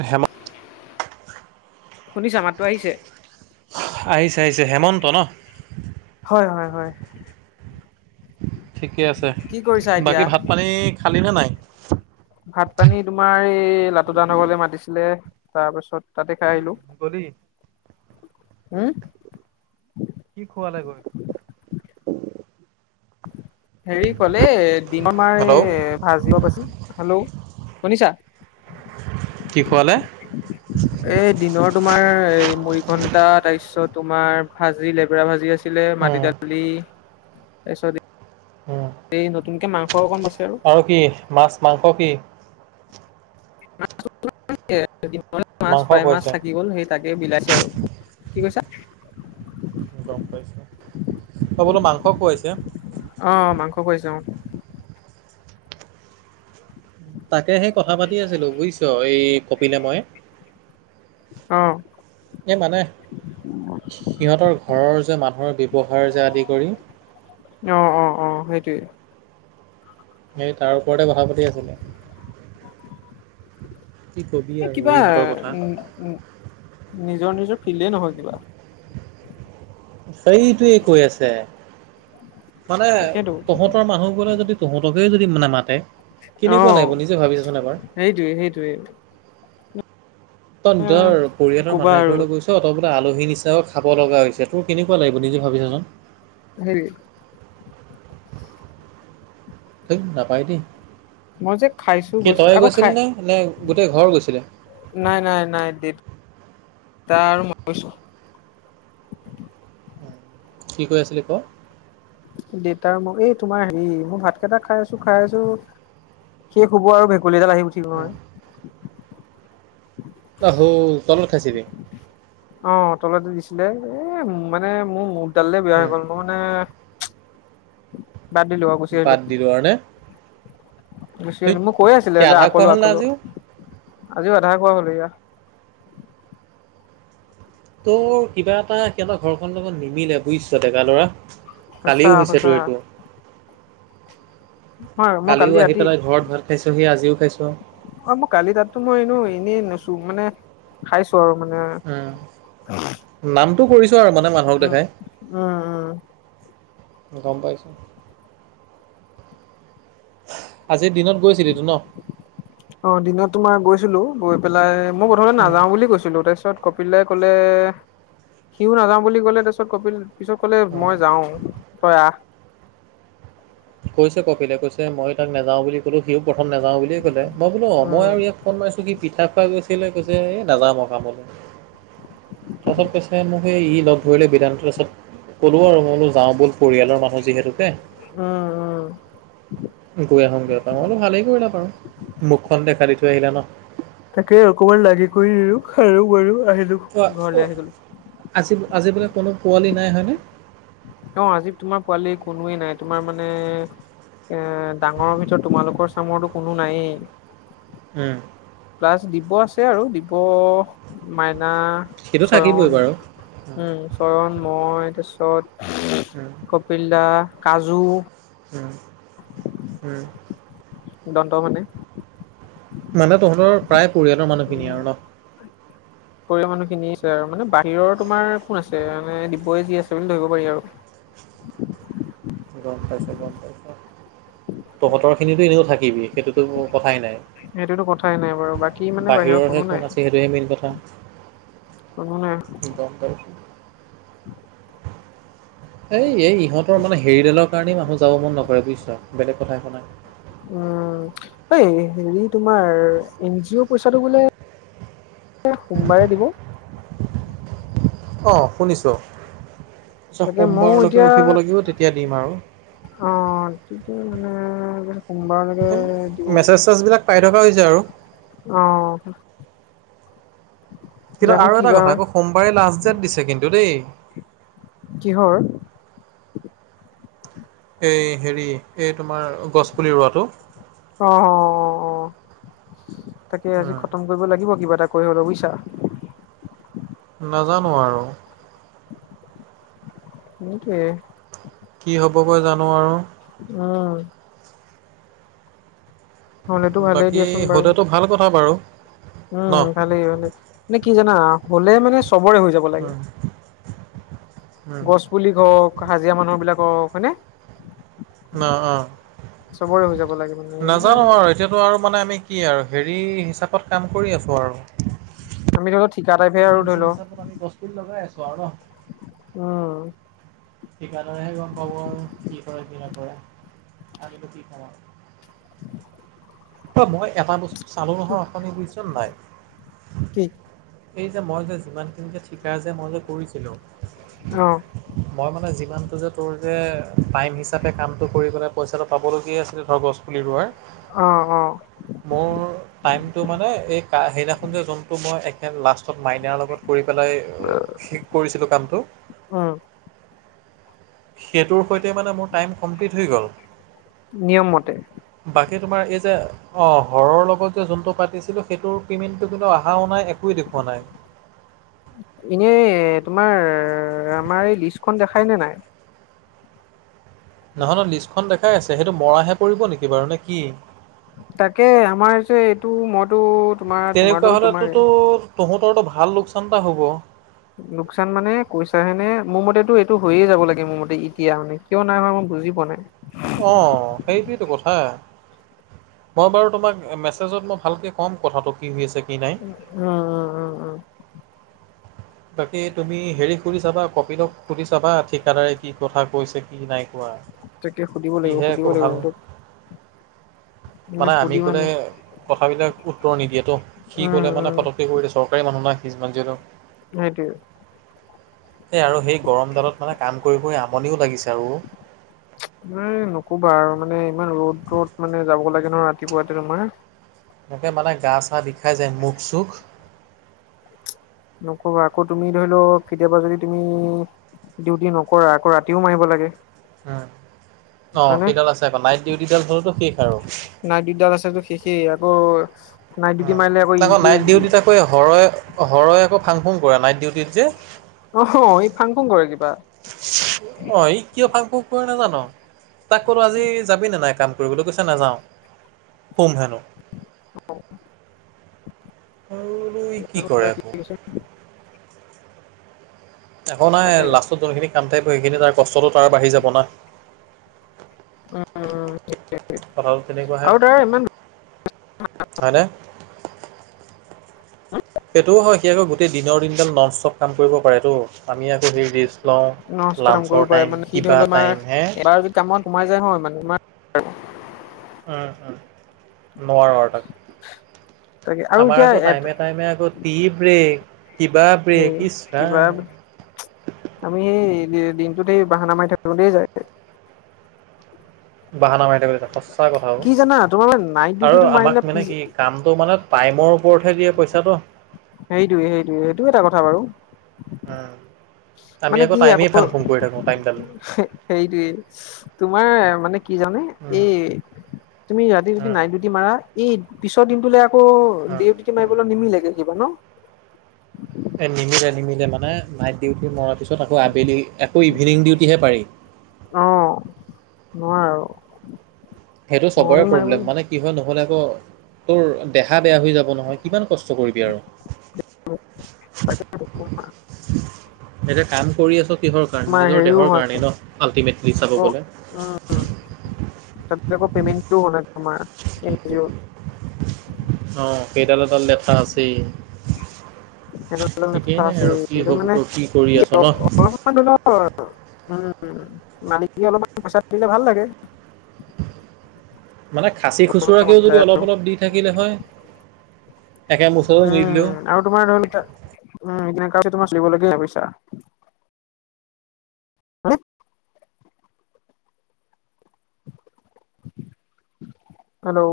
এই হেম শুনিছা মাতটো আহিছে? আহিছে আহিছে হেমন্ত ন? হয়, হয়, ‌হয়। ঠিকে আছে এতিয়া? বাকী ভাত পানী খালি নে নাই? ভাত পানী তোমাৰ এই লাটু‌ দা হতৰ ঘৰলে মাতিছিলে তাৰ পাছত তাতে খাই আহিলোঁ। গলি [unintelligible] হম? কি খোৱালে গৈ? হেৰি কলে ডি ন আমাৰ হেল্ল' এ ভাজি অলব আছিল। হেল্ল' শুনিছা? কি খোৱালে? এই দিনৰ তোমাৰ এই মুৰি ঘন্টা, ‌তাৰপিছত তোমাৰ ভাজি লেবেৰা ভাজি আছে ছিলে মাটি উম দালি, তাৰপিছত উম এই নতুনকে মাংস অকণ বাইছে আৰু। আৰু কি, মাছ মাংস কি? [unintelligible] মাছ মাংস প্ৰায় মাছ খুৱাইছে থাকি গ'ল, সেই তাকে বিলাইছে আৰু, কি কৈছা? গম পাইছোঁ। হাবলো মাংস খোৱাইছে? অ মাংস পোৰিছে অ। তাকে সেই কথা পাতি আছিলো বুজিছ এই কপিলে মই। অ'। এই মানে, সিহঁতৰ ঘৰৰ যে মানুহৰ ব্যৱহাৰ যে আদি কৰি অ অ অ সেইটোৱে। সেই তাৰ ওপৰতে কথা পাতি আছিলো। কি কবি এই আৰু কিবা ইহঁতৰ কথা উ নিজৰ নিজৰ ফিল্ডেই নহয় কিবা। সেইটোৱে কৈ আছে মানে তাকেতো তহঁতৰ মানুহ বোৰে যদি তহঁতকে যদি নামাতে কেনেকুৱা অ' লাগিব নিজে ভাবি চোৱাচোন এবাৰ। সেইটোৱে সেইটোৱে। তন দৰ কি পৰিয়ালৰ ক'বা মানুহ এ আৰু ঘৰলৈ গৈছ- ত তই বোলে আলহী নিচিনা খাব লগা হৈছে তোৰ কেনেকুৱা লাগিব নিজে ভাবিছাচোন। হেৰি। তেই নাপায় দেই মই যে খাইছো কি গৈছো তই আকৌ গৈছিল খাই নে নে গোটেই ঘৰ গৈছিলে। নাই নাই নাই দিত তাৰ মই গৈছো। কি কৈ আছিলি ক। দেউতাৰ ম এই তোমাৰ হেৰি মই ভাত কেইটা খাই আছো খাই আছো। শেষ হুব আৰু ভেকুলী এডাল আহি উঠি গ'ল উম। নহয়। অ হ' তলত খাইছিলি। অ তলতে দিছিলে এ মানে মোৰ মুখডালে বেয়া হৈ উম, গ'ল। মই মানে বাদ দিলো আও। বাদ দিলো আৰু নে গুচি ধেৎ আহিলো মোক কৈ আছিলো কি আধা খোৱা আকলো হ'ল নে আকলো আজিও আজিও আধা খোৱা হল এয়া। তোৰ কিবা এটা সিহঁতৰ ঘৰখনৰ লগত। নিমিলে বুজিছ ডেকা লৰা সঁচা কালিও হৈছে সঁচা তোৰ এইটো, হয় মই কালি কালিও আহি ৰাতি পেলাই ঘৰত ভাত খাইছ সি আজিও খাইছ। অ মই কালি তাতো মই এনে এনেই নুছো মানে খাইছো আৰু মানে। উ নামটো কৰিছো আৰু মানে মানুহক উম উম উম দেখাই। গম পাইছো। আজিৰ দিনত গৈছিলিটো ন। অ দিনত তোমাৰ গৈছিলো গৈ পেলাই মই প্ৰথমতে উম। নাযাও বুলি কৈছিলো তাৰপাছত কপিলে ক'লে সিও নাযাওঁ বুলি ক'লে তাছত কপিল পিছত কলে অ', মই যাওঁ তই আহ। কৈছে কপিলে কৈছে মই তাক নাযাওঁ বুলি কলো সিও প্ৰথম নাযাওঁ বুলিয়েই কলে মই বোলো অ মই উম আৰু ইয়াক ফোন মাইছো কি পিঠা খোৱা গৈছিলে কৈছে এই নাযাওঁ আৰু কামলে। তাছত কৈছে মোক সেই ই লগ ধৰিলে বিদানটো আছত। ক'লোঁ আৰু মইনো যাওঁ ব'ল পৰিয়ালৰ মানুহ যিহেতুকে। অ অহ। গৈ আহো গৈ এপা অলপ ভালেই কৰিলা বাৰু মুখখন দেখা দি থৈ আহিলা ন। তাকে অকমান লাগি কৰি দিলোঁ খালো বলো আহিলো। কোৱা ঘৰলে অ, আহি গলো আজি আজি বোলে কোনো পোৱালি নাই হয় নে? অ আজি তোমাৰ পোৱালি কোনোৱেই নাই তোমাৰ মানে এ ডাঙৰৰ ভিতৰত তোমালোকৰ চামৰো কোনো নাইয়েই। উম। প্লাছ দিব আছে আৰু দিব মাইনা সেইটো থাকিবই চয়ন। বাৰু। উম চয়ণ মই তাছত হুম। কপিল দা, কাজু হুম, হুম। দন্ত মানে মানে তহঁতৰ প্ৰায় পৰিয়ালৰ মানুহখিনিয়ে উম আৰু ন? পৰিয়ালৰ মানুহখিনি আছে আৰু মানে বাহিৰৰ তোমাৰ কোন আছে মানে ডিবই যি আছে বুলি ধৰিব পাৰি আৰু। গম পাইছোঁ গম পাইছোঁ তহঁতৰ খিনিতো এনেইও থাকিবি সেইটোতো কথাই নাই। সেইটোতো কথাই নাই বাৰু বাকী মানে বাহিৰৰ বাহিৰৰহে কোনো কোন আছে সেইটোহে মেইন কথা নাই। কোনো নাই। গম পাইছোঁ। [unintelligible] হেই এই ইহঁতৰ মানে হেৰিডালৰ কাৰণেই মানুহ যাব মন নকৰে বুইছ। বেলেগ কথা একো নাই। উম এই হেৰি তোমাৰ এন জি অ' পইচাটো বোলে [unintelligible] সোমবাৰে দিব। অ, শুনিছো। ছ তাকে ময়ো সোমবাৰলৈকে এতিয়া ৰখিব লাগিব তেতিয়া দিম আৰু। অ তেতিয়া মানে সোমবাৰলৈকে দিব মেছেজ-চেছবিলাক পাই থকা হৈছে আৰু। অ। কিন্তু জানো আৰু কি এটা বা কথা। হয় আকৌ সোমবাৰে লাষ্ট ডেট দিছে কিন্তু দেই। কিহৰ? এই হেৰি এই তোমাৰ গছপুলি ৰোৱাটো। অ-অ-অ-অ তাকে আজি উম, খতম কৰিব লাগিব কিবা এটা কৰিব হলেও বুইছা। নাজানো আৰু। সেইটোৱে। কি হ'বগৈ জানো আৰু? উম। হলেতো ভালেই বাকী দিয়াচোন বাৰু হ'লেটো ভাল কথা বাৰু। ন উম ভালেই, ভালে। মানে কি জানা হ'লে মানে চবৰে হৈ যাব লাগে। উম উম। গছ পুলি হওক, হাজিৰা মানুহ বিলাক হওক হয়নে? ন অ চবৰে হৈ যাব লাগে। মানে এইবিলাক নাজানো আৰু এতিয়াতো আৰু মানে আমি কি আৰু হেৰি হিচাপত কাম কৰি আছো আৰু। আমি ধৰি লও ঠিকা টাইপে আৰু ধৰি লও। [unintelligible] কি লগাই আছো আৰু ন। উম। ঠিকাদাৰেহে গম পাব আৰু কি কৰে কি নকৰে। আমিটো কি কম অ। মই এটা বস্তু চালো কি নহয় অথনি বুইছনে নাই? কি? এই যে মই যে যিমানখিনি যে ঠিকা যে মই যে কৰিছিলো। অ। মই মানে যিমানটো যে তোৰ যে টাইম হিচাপে কামটো কৰি পেলাই পইচাটো পাবলগীয়া আছিল। ধৰ গছ পুলি ৰোৱাৰ। অ, অ। মোৰ টাইমটো মানে এই কা সেইদিনাখন যে যোনটো মই একে লাষ্ট তত মাইনাৰ লগত কৰি পেলাই শেষ কৰিছিলো কামটো। উম। সেইটোৰ সৈতে মানে মোৰ টাইম কমপ্লিট হৈ গ'ল। নিয়ম মতে। বাকী তোমাৰ এই যে অ, হৰৰ লগত যে যোনটো পাতিছিলোঁ, সেইটোৰ পে'মেণ্টটো কিন্তু আহাও নাই, একোৱে দেখুওৱা নাই। এনে তোমাৰ আমাৰ লিষ্টখন দেখাই নে নাই? নহয় নয় লিষ্টখন দেখাই আছে সেইটো মৰাহে পৰিব নেকি বাৰু নে কি? তাকে আমাৰ যে এইটো মইতো তোমাৰ তেনেকুৱা তোমাৰতো তোমাৰে হলেটোতো তহঁতৰটো ভাল লোকচান এটা হ'ব। লোকচান মানে কৈছাহে নে? মোৰ মতেটো এইটো হৈয়ে যাব লাগে মোৰ মতে। এতিয়া মানে কিয় নাই হোৱা মই বুজি পোৱা নাই। [inaudible] অ সেইটোৱেটো কথা। মই বাৰু তোমাক মেছেজত মই ভালকে ক'ম কথাটো কি হৈ আছে কি নাই? উম, অ', অ', তাকে তুমি হেৰি সুধি চাবা কপিলক সুধি চাবা ঠিকাদাৰে কি কথা কৈছে কি নাই কোৱা? তাকে সুধিব লাগিব সিহে সুধিব একো লাগিব ভাল [unintelligible] মানে আমি সুধি ক'লে মানে কথাবিলাক উত্তৰ নিদিয়েতো সি উম ক'লে মানে উম পটক সেই কৰি দিয়ে চৰকাৰি মানুহ না‌ সি যিমান যি হ'লেও। সেইটোৱে। সে আৰু সেই গৰমডালত মানে কাম কৰি- কৰি আমনিও লাগিছে আৰু। [inaudible] এ নকোবা আৰু মানে ইমান ৰ'দ-ৰ'দ মানে যাব লাগে নহ ৰাতিপুৱাতে তোমাৰ। একে মানে গা চা বিষাই যায় মুখ-চুখ নকবা আকৌ তুমি ধৰি লও কেতিয়াবা যদি তুমি ডিউটি নকৰা আকৌ ৰাতিও মাৰিব লাগে। উম, অ, হয়নে সেইডাল আছে আকৌ নাইট ডিউটিডাল হ'লেতো শেষ আৰু। নাইট ডিউটিদাল আছে যদি শেষেই আকৌ নাইট অ, ডিউটি মাৰিলে আকৌ তাকৌ ইটো নাইট ডিউটিত আকৌ হৰই -হৰই আকৌ ফাংফুন কৰে নাইট ডিউটিত যে। অ, হ, ই ফাং ফুং কৰে কিবা। অ, ই কিয় ফাং ফুক কৰে নাজান? তাক ক'লো আজি যাবি নে নাই কাম কৰিবলৈ কৈছে নাযাও শুম হেনো। টো ই কি কৰে আকৌ? একো নাই তাকে লাষ্টত যোনখিনি কাম থাকিব সেইখিনি তাৰ কষ্টটো তাৰ বাঢ়ি যাব না। উম উম কথাটো তেনেকুৱাহে আৰু তাৰ ইমান হয়নে? সেইটোও হয় সি আকৌ গোটেই দিনৰ দিনডাল ন'ন ষ্টপ কাম কৰিব পাৰেটো আমি আকৌ [unintelligible] লওঁ নষ্ট কাম কৰিব লাঞ্চৰ পাৰে টাইম মানে সি ধৰি কিবা লও আমাৰ টাইম হে এবাৰ যদি কামত সোমায় যায় হয় [unintelligible] অ', অ', নোৱাৰোঁ আৰু তাকে তাক আৰু আমাৰ এতিয়া আকৌ এ টাইমে টাইমে আগত কি ব্ৰেক, টিবা এই ব্ৰেক ইছ কিবা ৰাম। আমি এই দিনটোত এই বাহানা মাৰি থাকিলো তেই যায় গে। বাহানা মাৰি থাকোঁতে [unintelligible] সঁচা কথা অ, কি জানা তোমাৰ মানে নাইট আৰু ডিউটিটো মাৰিলে আমাক মানে পিছ কি কামটো মানে টাইমৰ ওপৰতহে দিয়ে পইচাটো। সেইটোয়ে- সেইটোয়ে সেইটো এটা কথা বাৰু। আ, আমি মানে আকৌ কি টাইমেই ফাং ফুং কৰি থাকোঁ টাইমডাল। সেইটোৱে তোমাৰ মানে কি জানে উম, এই তুমি ৰাতি যদি উম, নাইট ডিউটি তি মাৰা এই পিছৰ দিনটোলে আকৌ দে উম। ডিউটি মাৰিবলৈ নিমিলেগে কিবা ন? এ নিমিলে- নিমিলে মানে নাইট ডিউটি মৰাৰ পিছত আকৌ আবেলি আকৌ ইভিনিং ডিউটিহে পাৰি। অ, নোৱৰো। সেইটো চবৰে প্ৰব্লেম মানে কি হয় নহলে আকৌ তোৰ দেহা বেয়া হৈ যাব নহয় কিমান কষ্ট কৰিবি আৰু? [unintelligible] এতিয়া কাম কৰি আছ কিহৰ কাৰণে তোমাৰ নিজৰ হেৰিও দেহৰ হয় কাৰণে ন'আল্টিমেটলি চাব গ'লে। অ, তাৰপিছত পেমেন্টটো হোৱা নাই তোমাৰ কি এন জি' অ। কবি। অ, সেইডাল এডাল লেঠা আছেই। [unintelligible] [unintelligible] ঠিকেই নাই আৰু কি হ'ব কি কৰি আছ ন। উম, মালিক অলপমান পইচা দিলে ভাল লাগে। মানে খাচী খুচুৰাকেও যদি অলপ-অলপ দি থাকিলে হয় একে মুচৰত নিদিলেও। উম, আৰু তোমাৰ [unintelligible] [inaudible] হেল্ল',